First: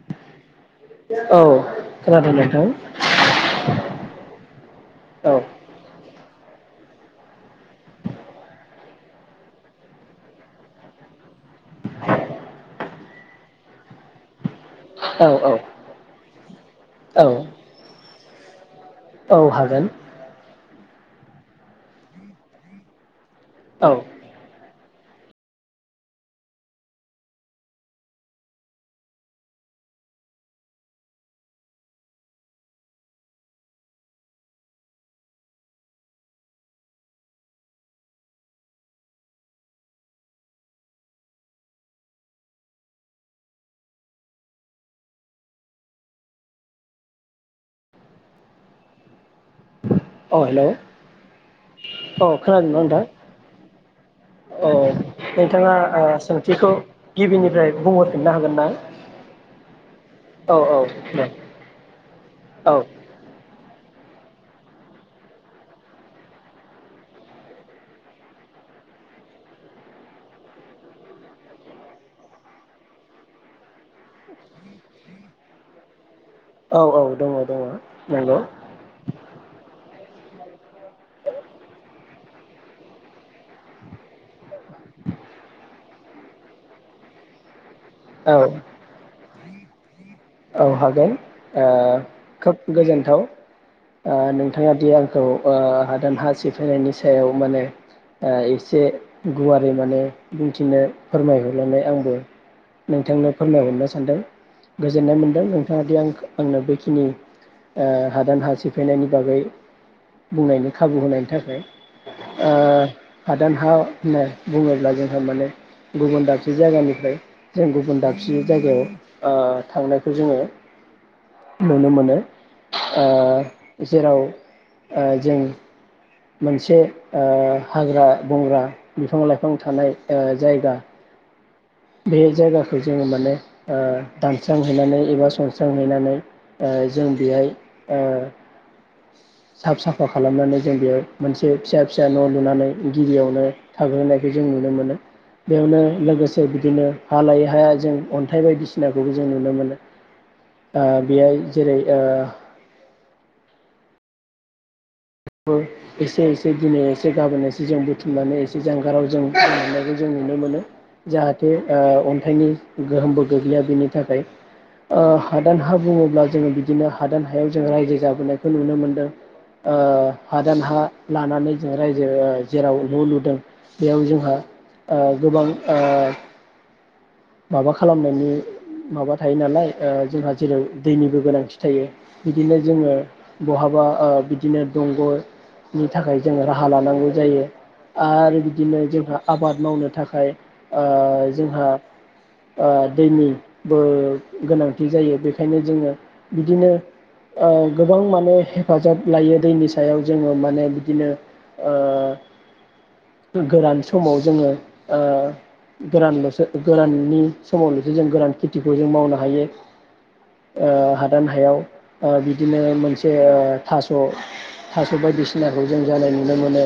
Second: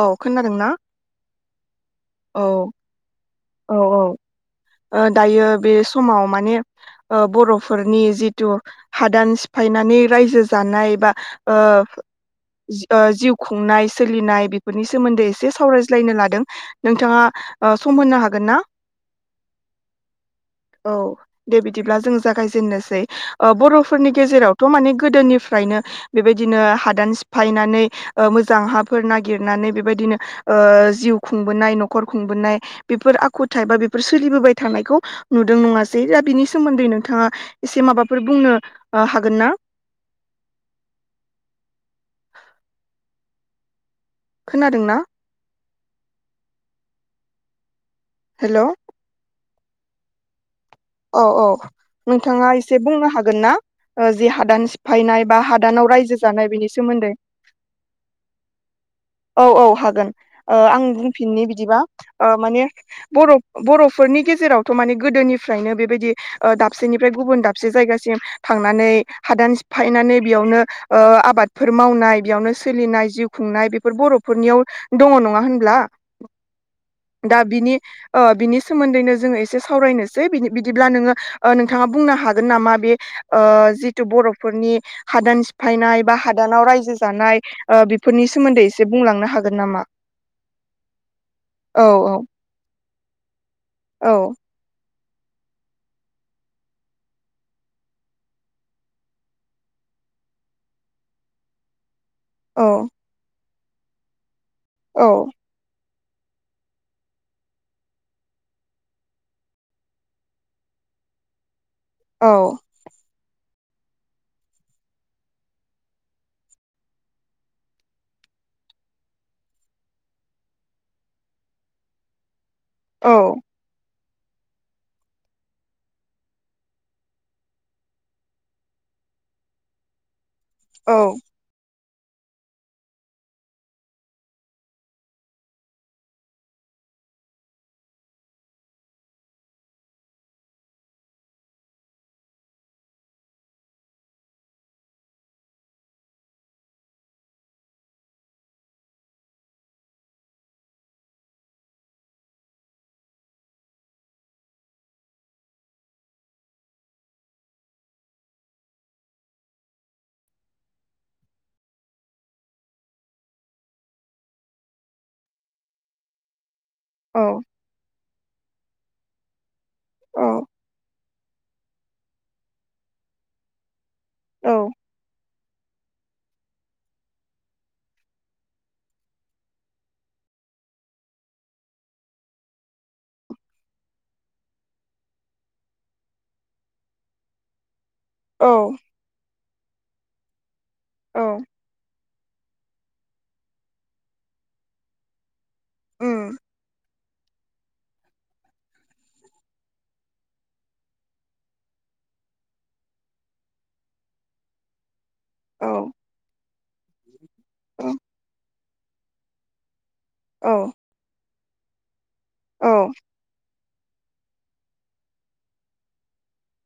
औ खोनादोंना औ औ खोनादोंना नोंथां? औ औ ओ औ दायो बे समाव माने ओ बर'फोरनि जिथु हादान सिफायनानै रायजो जानाय बा ओह ओ जिउ खुंनाय सोलिनाय बेफोरनि सोमोन्दै औ औ एसे सावरायज्लायनो ला दों नोंथाङा औ ओ सम होनो हा गोनना? औ हागोन। औ दे बिदिब्ला जों जागायजेननोसै। ओ औ बर'फोरनि गेजेरावथ' माने गोदोनिफ्रायनो बेबायदिनो हादान सिफायनानै ओ मोजां हाफोर नागिरनानै बेबायदिनो ओ जिउ खुंबोनाय नखर खुंबोनाय बेफोर आखुथाइ बा बेफोर सोलिबोबाय थानायखौ नुदों नङासै दा बिनि सोमोन्दै नोंथाङा एसे माबाफोर बुंनो ओ हागोन ना? खोनादोंना? हेलौ। अ हेलौ। औ औ औ नोंथाङा खोनादोंना एसे नोंथां बुंनो हागोन ना ओ जे हादान औ सिफायनाय बा नोंथाङा हादानाव ओ रायजो जानाय बेनि सोंथिखौ सोमोन्दै? गिबिनिफ्राय बुंहरफिननो हागोन ना औ औ हागोन ओ औ औ आं दे बुंफिननि बिदिबा ओ माने औ बर' बर' फोरनि गेजेरावथ' माने गोदोनि फ्रायनो बेबायदि ओ दाबसेनिफ्राय गुबुन दाबसे जायगासिम थांनानै हादान सिफायनानै बेयावनो ओ आबादफोर मावनाय बेयावनो सोलिनाय जिउ खुंनाय बेफोर बर'फोरनियाव दङ नङा होनब्ला? औ औ दङ दा दङ बिनि ओ नंगौ बिनि सोमोन्दैनो जोङो एसे सावरायनो सै बिनि-बिदिब्ला नोङो ओ नोंथाङा बुंनो हागोन नामा बे ओ जिथु बर' फोरनि हादान सिफायनाय बा हादानाव रायजो जानाय। ओ बेफोरनि औ सोमोन्दै एसे बुंलांनो हागोन। गोन नामा? औ हागोन ओ औ खोब गोजोन। थाव। औ ओ नोंथाङा दि आं खौ ओ हादान हा सिफायनायनि सायाव माने ओ एसे गुवारै माने बुंथिनो फोरमायहरनानै आंबो औ नोंथांनो फोरमायहरनो सानदों। औ गोजोन्नाय मोनदों नोंथाङा दि आं आंनो बेखिनि ओ हादान हा सिफायनायनि बागै बुंनायनि खाबु होनायनि थाखाय। औ ओ हा दान हा होनना बुङोब्ला जोंहा माने गुबुन दाबसे जायगानिफ्राय जों गुबुन दाबसे जायगायाव ओ थांनायखौ जोङो नुनो मोनो। औ ओ जेराव ओ जों मोनसे ओ हाग्रा बंग्रा बिफां लाइफां थानाय ओ जायगा। औ बे जायगाखौ जोङो माने ओ दानस्रांहैनानै एबा सनस्रांहैनानै ओ जों बेहाय ओ साफ साफा खालामनानै जों बेयाव मोनसे फिसा फिसा न' लुनानै गिबियावनो थाग्रोनायखौ जों नुनो मोनो बेयावनो लोगोसे बिदिनो हा लायै हाया जों अन्थाइ बायदिसिनाखौबो जों नुनो मोनो ओ बेहाय जेरै ओ [unintelligible] एसे एसे दिनै एसे गाबोन एसे जों बुथुमनानै एसे जानगाराव जोंनायखौ जों नुनो मोनो जाहाथे ओ अन्थाइनि गोहोमबो गोग्लैया बेनि थाखाय ओ हादान हा बुङोब्ला जोङो बि दिनो औ हादान हायाव जों रायजो जाबोनायखौ नुनो मोनो। ओ हादान हा लानानै जों रायजो जेराव न' लुदों। बेयाव जोंहा ओ गोबां ओ । माबा खालामनायनि माबा थायो नालाय ओ जोंहा जेरै दैनिबो गोनांथि थायो बिदिनो जोङो बहाबा ओ बिदिनो। दंग'नि थाखाय जोङो राहा लानांगौ जायो। आरो औ बिदिनो जोंहा आबाद। मावनो थाखाय। ओ औ जोंहा। ओ दैनिबो गोनांथि जायो बे। ओंखायनो जोङो उम बिदिनो। ओ गोबां माने हेफाजाब लायो। दैनि सायाव जोङो माने बिदिनो ओ। गोरान समाव जोङो। ओ औ गोरानल'सो गोराननि समावनोसो जों गोरान खि। खेथिखौ जों मावनो हायो। औ ओ हादान। हायाव। ओ बिदिनो औ मोनसे ओ। थास'-थास' बायदिसिनाखौ जों जानाय नुनो मोनो।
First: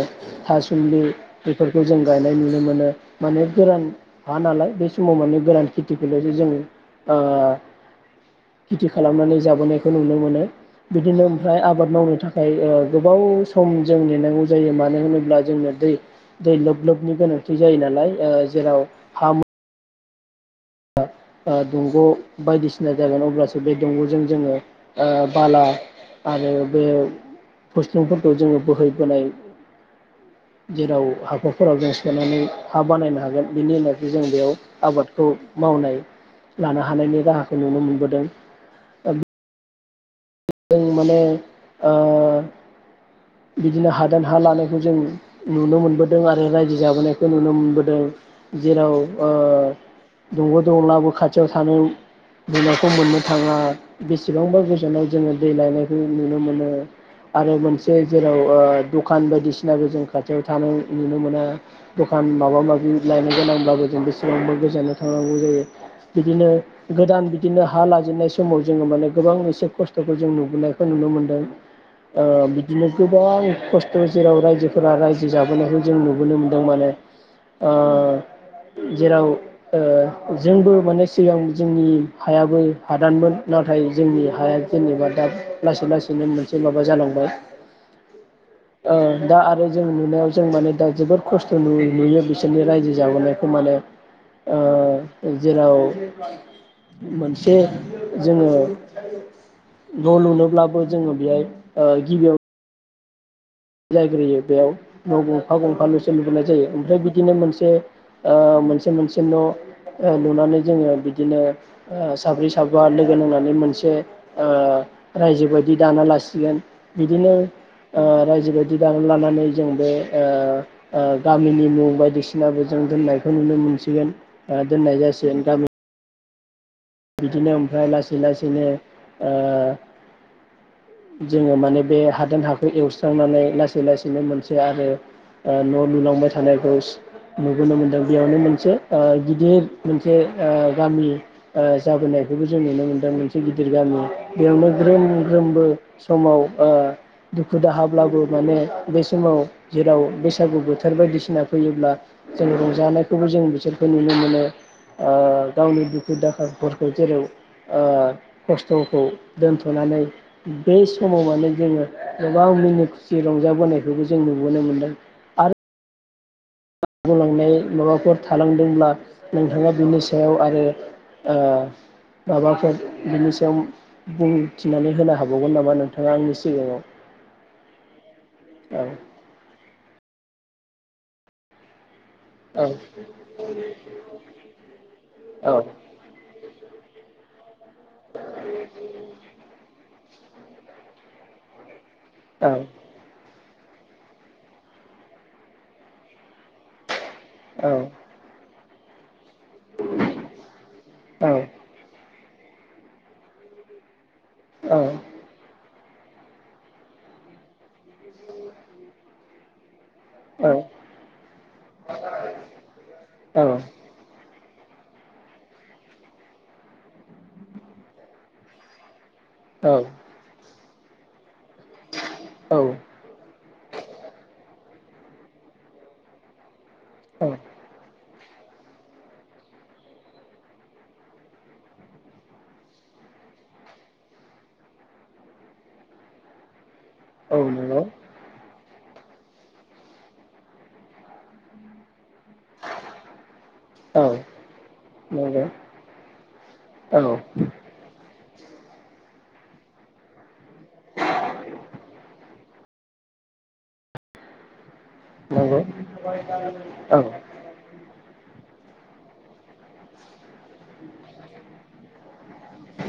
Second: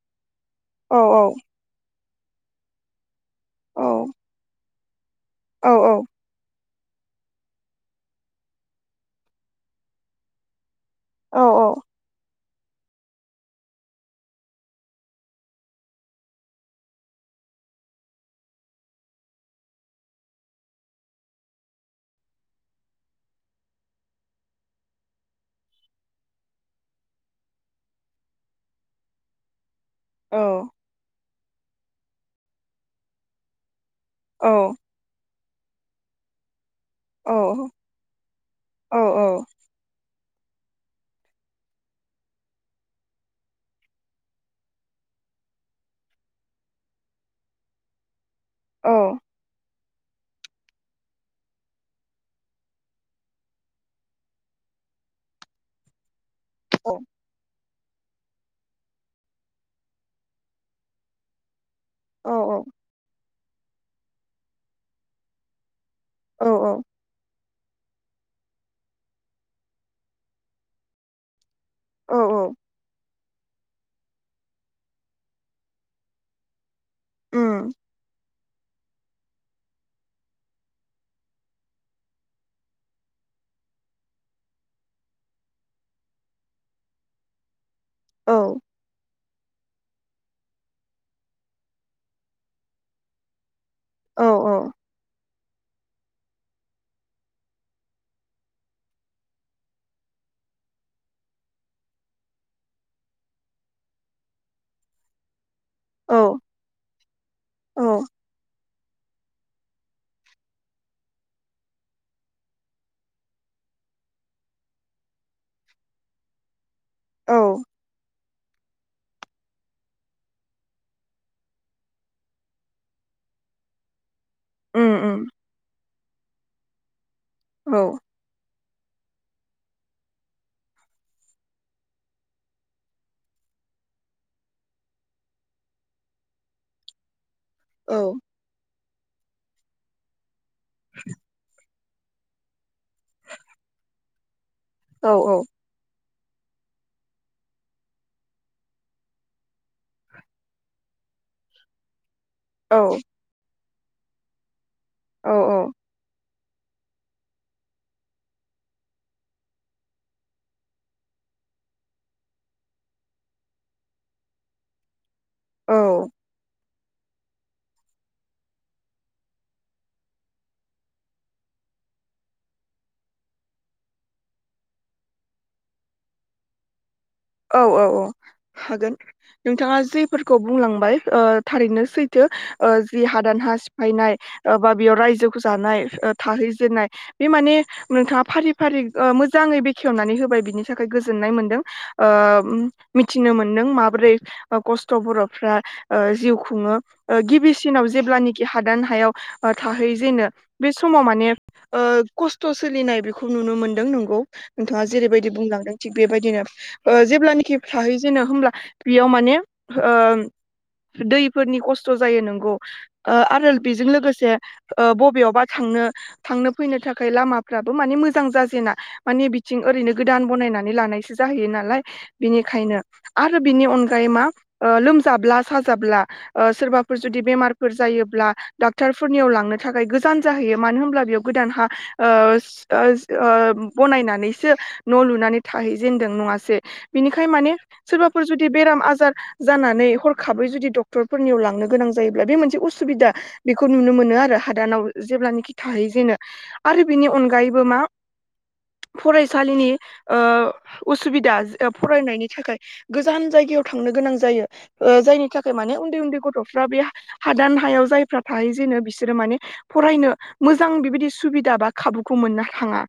थासुमलि। औ खौ जों गायनाय नुनो मोनो। माने गोरान औ हा नालाय बे। समाव माने गोरान औ खेथिखौलायसो जों। ओ खेथि खालामनानै जाबोनायखौ नुनो मोनो। बिदिनो ओमफ्राय उम आबाद मावनो थाखाय। फ्राय गोबाव सम जों नेनांगौ जायो मानो होनोब्ला जोंनो दै। दै लोब-लोबनि गोनांथि जायो नालाय जेराव हा म। ओ दंग' बायदिसिना जागोन अब्लासो बे दंग'जों जोङो ओ बाला आरो बे फुसलुंफोरखौ जोङो बोहैबोनाय। जेराव हाखु। फोराव जों सोनानै हा बानायनो हागोन बिनि उनाव। जों बेयाव औ औ आबादखौ। मावनाय। लानो हानायनि राहाखौ नुनो औ मोनबोदों। औ जों माने ओ। बिदिनो हादान हा लानायखौ जों नुनो मोनबोदों आरो रायजो जाबोनायखौ नुनो मोनबोदों। जेराव ओ। दंग' दंलाबो खाथियाव थानो मोननायखौ मोननो थाङा बेसेबांबा गोजानाव जोङो दै लायनायखौ नुनो नो मोनो आरो मोन जाय‌ जेराव ओ दखान बायदिसिनाबो जों खाथियाव थानाय नुनो मोना। दखान माबा औ माबि लायनाय गोनांब्लाबो जों बेसेबांबो गोजानाव थांनांगौ जायो। बिदिनो गोदान बि बिदिनो हा लाजेननाय समाव जोङो माने गोबां एसे खस्थ'खौ जों नुबोनायखौ नुनो मोनदों। ओ बि गोबां खस्थ' जेराव रायजोफोरा रायजो जाबोनायखौ जों नुबोनो मोन्दों माने। ओ जेराव ओ जोंबो माने सिगां जोंनि हायाबो हादानमोन नाथाय जोंनि हाया जेनेबा दा लासै-लासैनो मोनसे माबा जालांबाय। औ। ओ दा आरो जों नुनायाव जों माने दा जोबोद खस्थ' नु-नुयो बिसोरनि रायजो जाबोनायखौ माने ओ जेराव मोनसे जोङो न' लुनोब्लाबो जोङो बेहाय ओ गिबियाव जायग्रोयो बेयाव न' गु फा गंफा लुसो लुबोनाय जायो ओमफ्राय बिदिनो मोनसे ओ मोन से मोनसे न' ओ लुनानै जोङो बिदिनो ओ साब्रै साबा लोगो नांनानै मोनसे ओ रायजो बायदि दाना लासिगोन। बिदिनो‌ ओ जिबायदि दानो लानानै जों बे ओ ओ गामिनि मुं बायदिसिनाबो जों दोननायखौ नुनो मोनसिगोन। ओ उम दोननाय उम जासिगोन गामि बिदिनो औ ओमफ्राय लासै लासैनो ओ जोङो माने बे हादान हाखौ एवस्रांनानै लासै लासैनो मोनसे आरो ओ न' लुलांबाय थानायखौ नुबोनो औ मोनदों बेयावनो मोनसे ओ गिदिर मोनसे ओ गामि ओ जाबोनायखौबो जों नुनो मोनदों मोनसे गिदिर गामि। बेयावनो ग्रोम ग्रोमबो समाव ओ दुखु दाहाब्लाबो माने बे समाव जेराव बैसागु बोथोर बायदिसिना फैयोब्ला जों औ रंजानायखौबो जों बिसोर खौ नुनो मोनो। ओ औ गावनि दुखु दा फोर फोरखौ जेराव ओ खस्थ'खौ दोनथ'नानै बे समाव माने जोङो गोबां मिनि खुसि रंजाबोनायखौबो जों नुबोनो मोनदों। आरो औ बुंलांनाय माबाफोर थालांदोंब्ला नोंथाङा बिनि सायाव आरो ओ माबाफोर बिनि सायाव बुंथिनानै होनो हाबावगोन नामा नोंथाङा आंनि सिगाङाव औ औ औ हागोन नोंथाङा जि फोरखौ बुंलांबाय ओ थारैनो सै थो औ ओ जि हादान हा सिफायनाय ओ बा बेयाव रायजोखौ औ जानाय ओ थाहैजेननाय बे माने नोंथाङा फारि फारि ओ मोजाङै बेखेवनानै होब बाय बिनि थाखाय गोजोननाय मोनदों। ओ औ मिथिनो मोन नों माबोरै गस्थ' बर'फ्रा ओ जिउ खुङो ओ औ गिबिसिनाव जेब्लानिखि हादान हायाव थाहैजेनो बे समाव माने ओ खस्थ' सोलिनाय बेखौ नुनो मोन्दों नंगौ औ नोंथाङा जेरैबायदि बुंलांदों थिग बेबायदिनो ओ जेब्लानाखि थाहैजेनो होमब्ला बेयाव माने ओ दैफोरनि खस्थ' जायो नोंगौ ओ आरो बेजों लोगोसे ओ बबेयावबा थांनो थांनो फैनो थाखाय लामाफ्राबो माने मोजां जाजेना माने बिथिं औ ओरैनो गोदान बनायना नानै लानायसो जाहैयो नाला लाय बिनिखायनो औ आरो बिनि अनगायै मा ओ लोमजाब्ला साजाब्ला ओ सोरबा फोर जुदि औ बेमारफोर जायोब्ला डाक्टरफोरनियाव लांनो थाखाय गोजान जाहैयो मानो होनब्ला बेयाव गोदान हा ओ सटार्स ओ बनायनानैसो न' लुनानै थाहैजेनदों नङासे? बिनिखाय औ माने नंगौ सोरबाफोर जुदि बेराम आजा जार जानानै हरखाबै जुदि डक्टरफोरनियाव लांनो गोनां जायो जायोब्ला बे मोनसे असुबिदा बेखौ नुनो औ मोनो आरो हादानाव नंगौ जेब्लानोखि थाहैजेनो आरो औ बिनि अनगायैबो मा फरायसालिनि ओ उसुबिदा ओ फरायनायनि थाखाय गोजान जायगायाव थांनो गोनां जायो ओ जोंनि थाखाय नंगौ माने उन्दै उन्दै गथ'फ्रा बे औ हादान हायाव जायफ्रा थाहैजेनो बिसोर माने फरायनो मोजां बिबायदि सुबिदा बा खाबुखौ मोननो थाङा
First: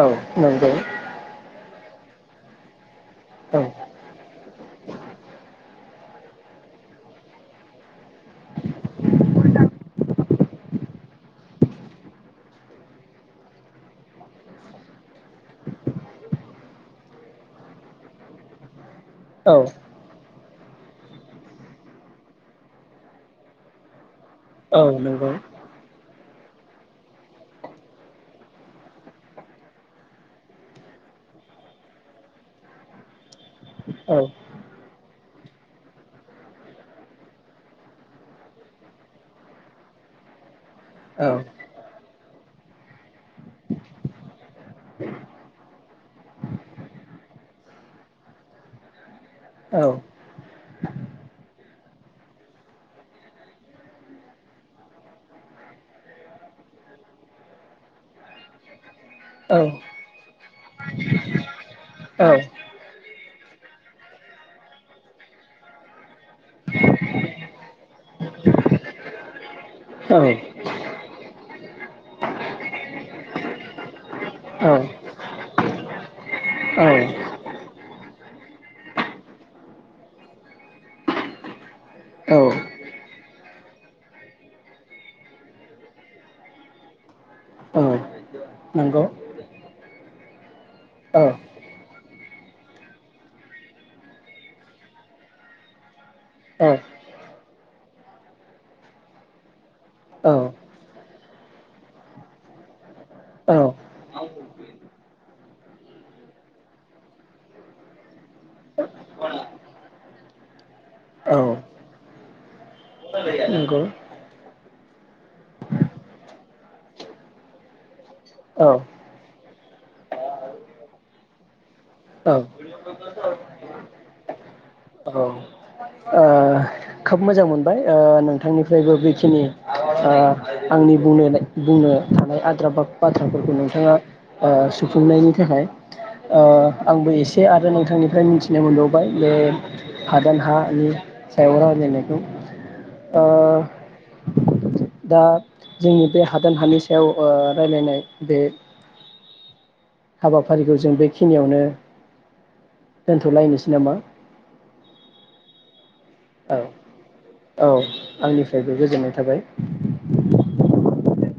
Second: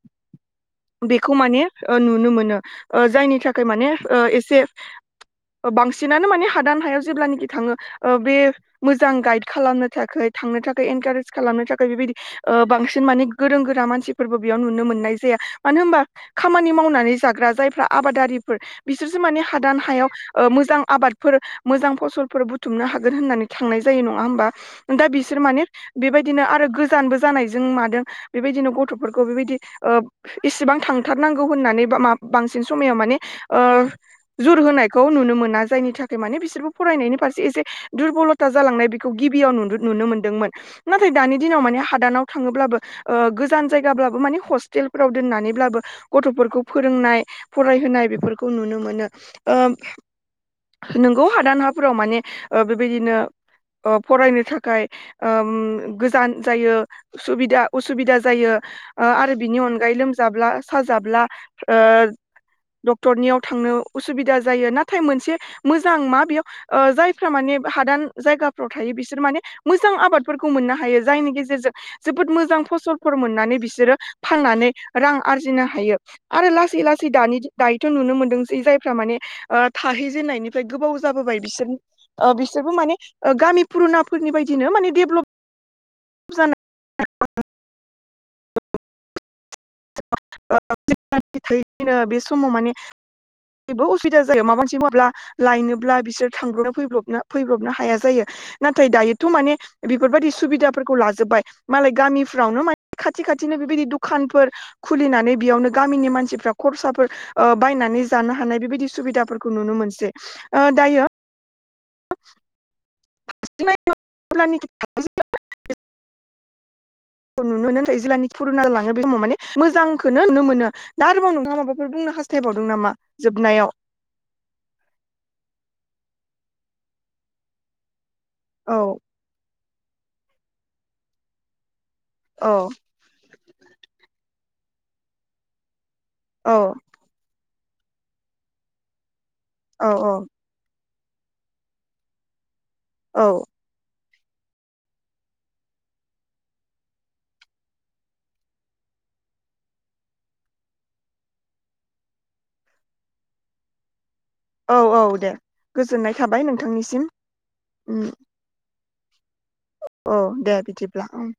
औ नंगौ बेखौ माने ओ नुनो मोनो। ओ जायनि औ थाखाय माने ओ एसे बांसिनानो माने हादान हायाव जेब्लानाखि थाङो ओ बे मोजां गाइद खालामनो थाखाय थांनो थाखाय इनकारेज खालामनो थाखाय बेबायदि ओ बांसिन माने गोरों गोरा मानसिफोबो बेयाव नुनो मोननाय जाया मानो होमबा खामानि मावनानै जाग्रा जायफ्रा आबादारिफोर बिसोरसो माने औ हादान हायाव ओ मोजां आबादफोर, मोजां फसलफोर बुथुमनो हागोन होननानै थांनाय जायो नङा होमबा। औ दा नंगौ बिसोर माने बेबायदिनो आरो गोजानबो जानायजों मादों बेबायदिनो गथ'फोरखौ बेबायदि ओ इसेबां थांथारनांगौ होननानै बा मा बांसिन समायाव माने ओ औ जुर होनायखौ नुनो मोना जायनि थाखाय माने बिसोरबो फरायनायनि फारसे एसे दुरबलथा जालांनाय बेखौ गिबियाव नु नुनो मोनदोंमोन नाथाय औ दानि दिनाव माने हादानाव थाङोब्लाबो ओ गोजान जायगाब्लाबो माने हस्टेल फोराव दोननानैब्लाबो गथफोरखौ फोरोंनाय फरायहोनाय बेफोरखौ नुनो मोनो ओ औ नोंगौ हादान हाफोराव माने ओ बेबायदिनो फरायनो थाखाय ओ गोजान जायो सुबिदा उसुबिदा जायो आरो बिनि अन लोमजाब्ला साजाब्ला ओ डक्टरनियाव थांनो उसुबिदा जायो नाथाय मोनसे मोजां मा बेयो ओ जायफोरा माने हादान जायगाफोराव थायो बिसोर माने मोजां आबादफोरखौ मोननो हायो जायनि गेजेरजों जोबोद मोजां फसलफोर मोननानै बिसोरो फाननानै रां आरजिनो हायो आरो लासै औ लासै दानि दि दायोथ नुनो मोनदोंसै जायफ्रा माने ओ थाहैजेननायनिफ्राय गोबाव जाबोबाय बिसोर ओ औ औ बिसोरबो माने ओ गामि पुरुनाफोरनि बायदिनो माने डेभलप जानाय औ नंगौ औ [unintelligible] [unintelligible] बे समाव माने [unintelligible] उसुबिदा जायो माबा मोनसे मावब्ला लायनोब्ला बिसोर थांब्रबनो फैब्रबनो फैब्रबनो हाया जायो नाथाय दायोथ माने बेफोरबायदि सुबिदाफोरखौ लाजोबबाय मालाय गामिफ्रावनो माने खाथि खाथिनो बेबायदि दु खानफोर खुलिनानै बेयावनो गामिनि मानसिफ्रा खरसाफोर ओ बायनानै जानो हानाय बेबायदि सुबिदाफोरखौ नुनो मोनसै ओ दायो [inaudible] नंगौ [unintelligible] [unintelligible] नुनो मोनो नाथाय जिलानि फुरुना लाङो बे औ समाव माने मोजांखोनो नुनो मोनो दा आरोबाव नोंथाङा माबाफोर बुंनो औ हास्थायबावदों नामा जोबनायाव औ ओ खोब मोजां मोनबाय ओ नों औ थांनिफ्रायबो बेखिनि ओ आंनि बुंनो बुंनो थानाय औ आद्रा बाथ-बाथ्रा फोरखौ नोंथाङा ओ सुफुंनायनि थाखाय ओ औ आंबो एसे [unintelligible] आरो नोंथांनिफ्राय मिथिनो मोनबावबाय। ओ औ औ हादान हानि [unintelligible] बुजायनायखौ ओ औ दा जोंनि बे हादान हानि सायाव ओ रायलायनाय बे हाबाफारिखौ जों बेखिनियावनो दोनथ' लायनोसै नामा? औ औ दे गोजो जोननाय थाबाय औ नोंथांनिसिम औ उम आंनिफ्रायबो गोजोननाय थाबाय। औ दे बिदिब्ला उम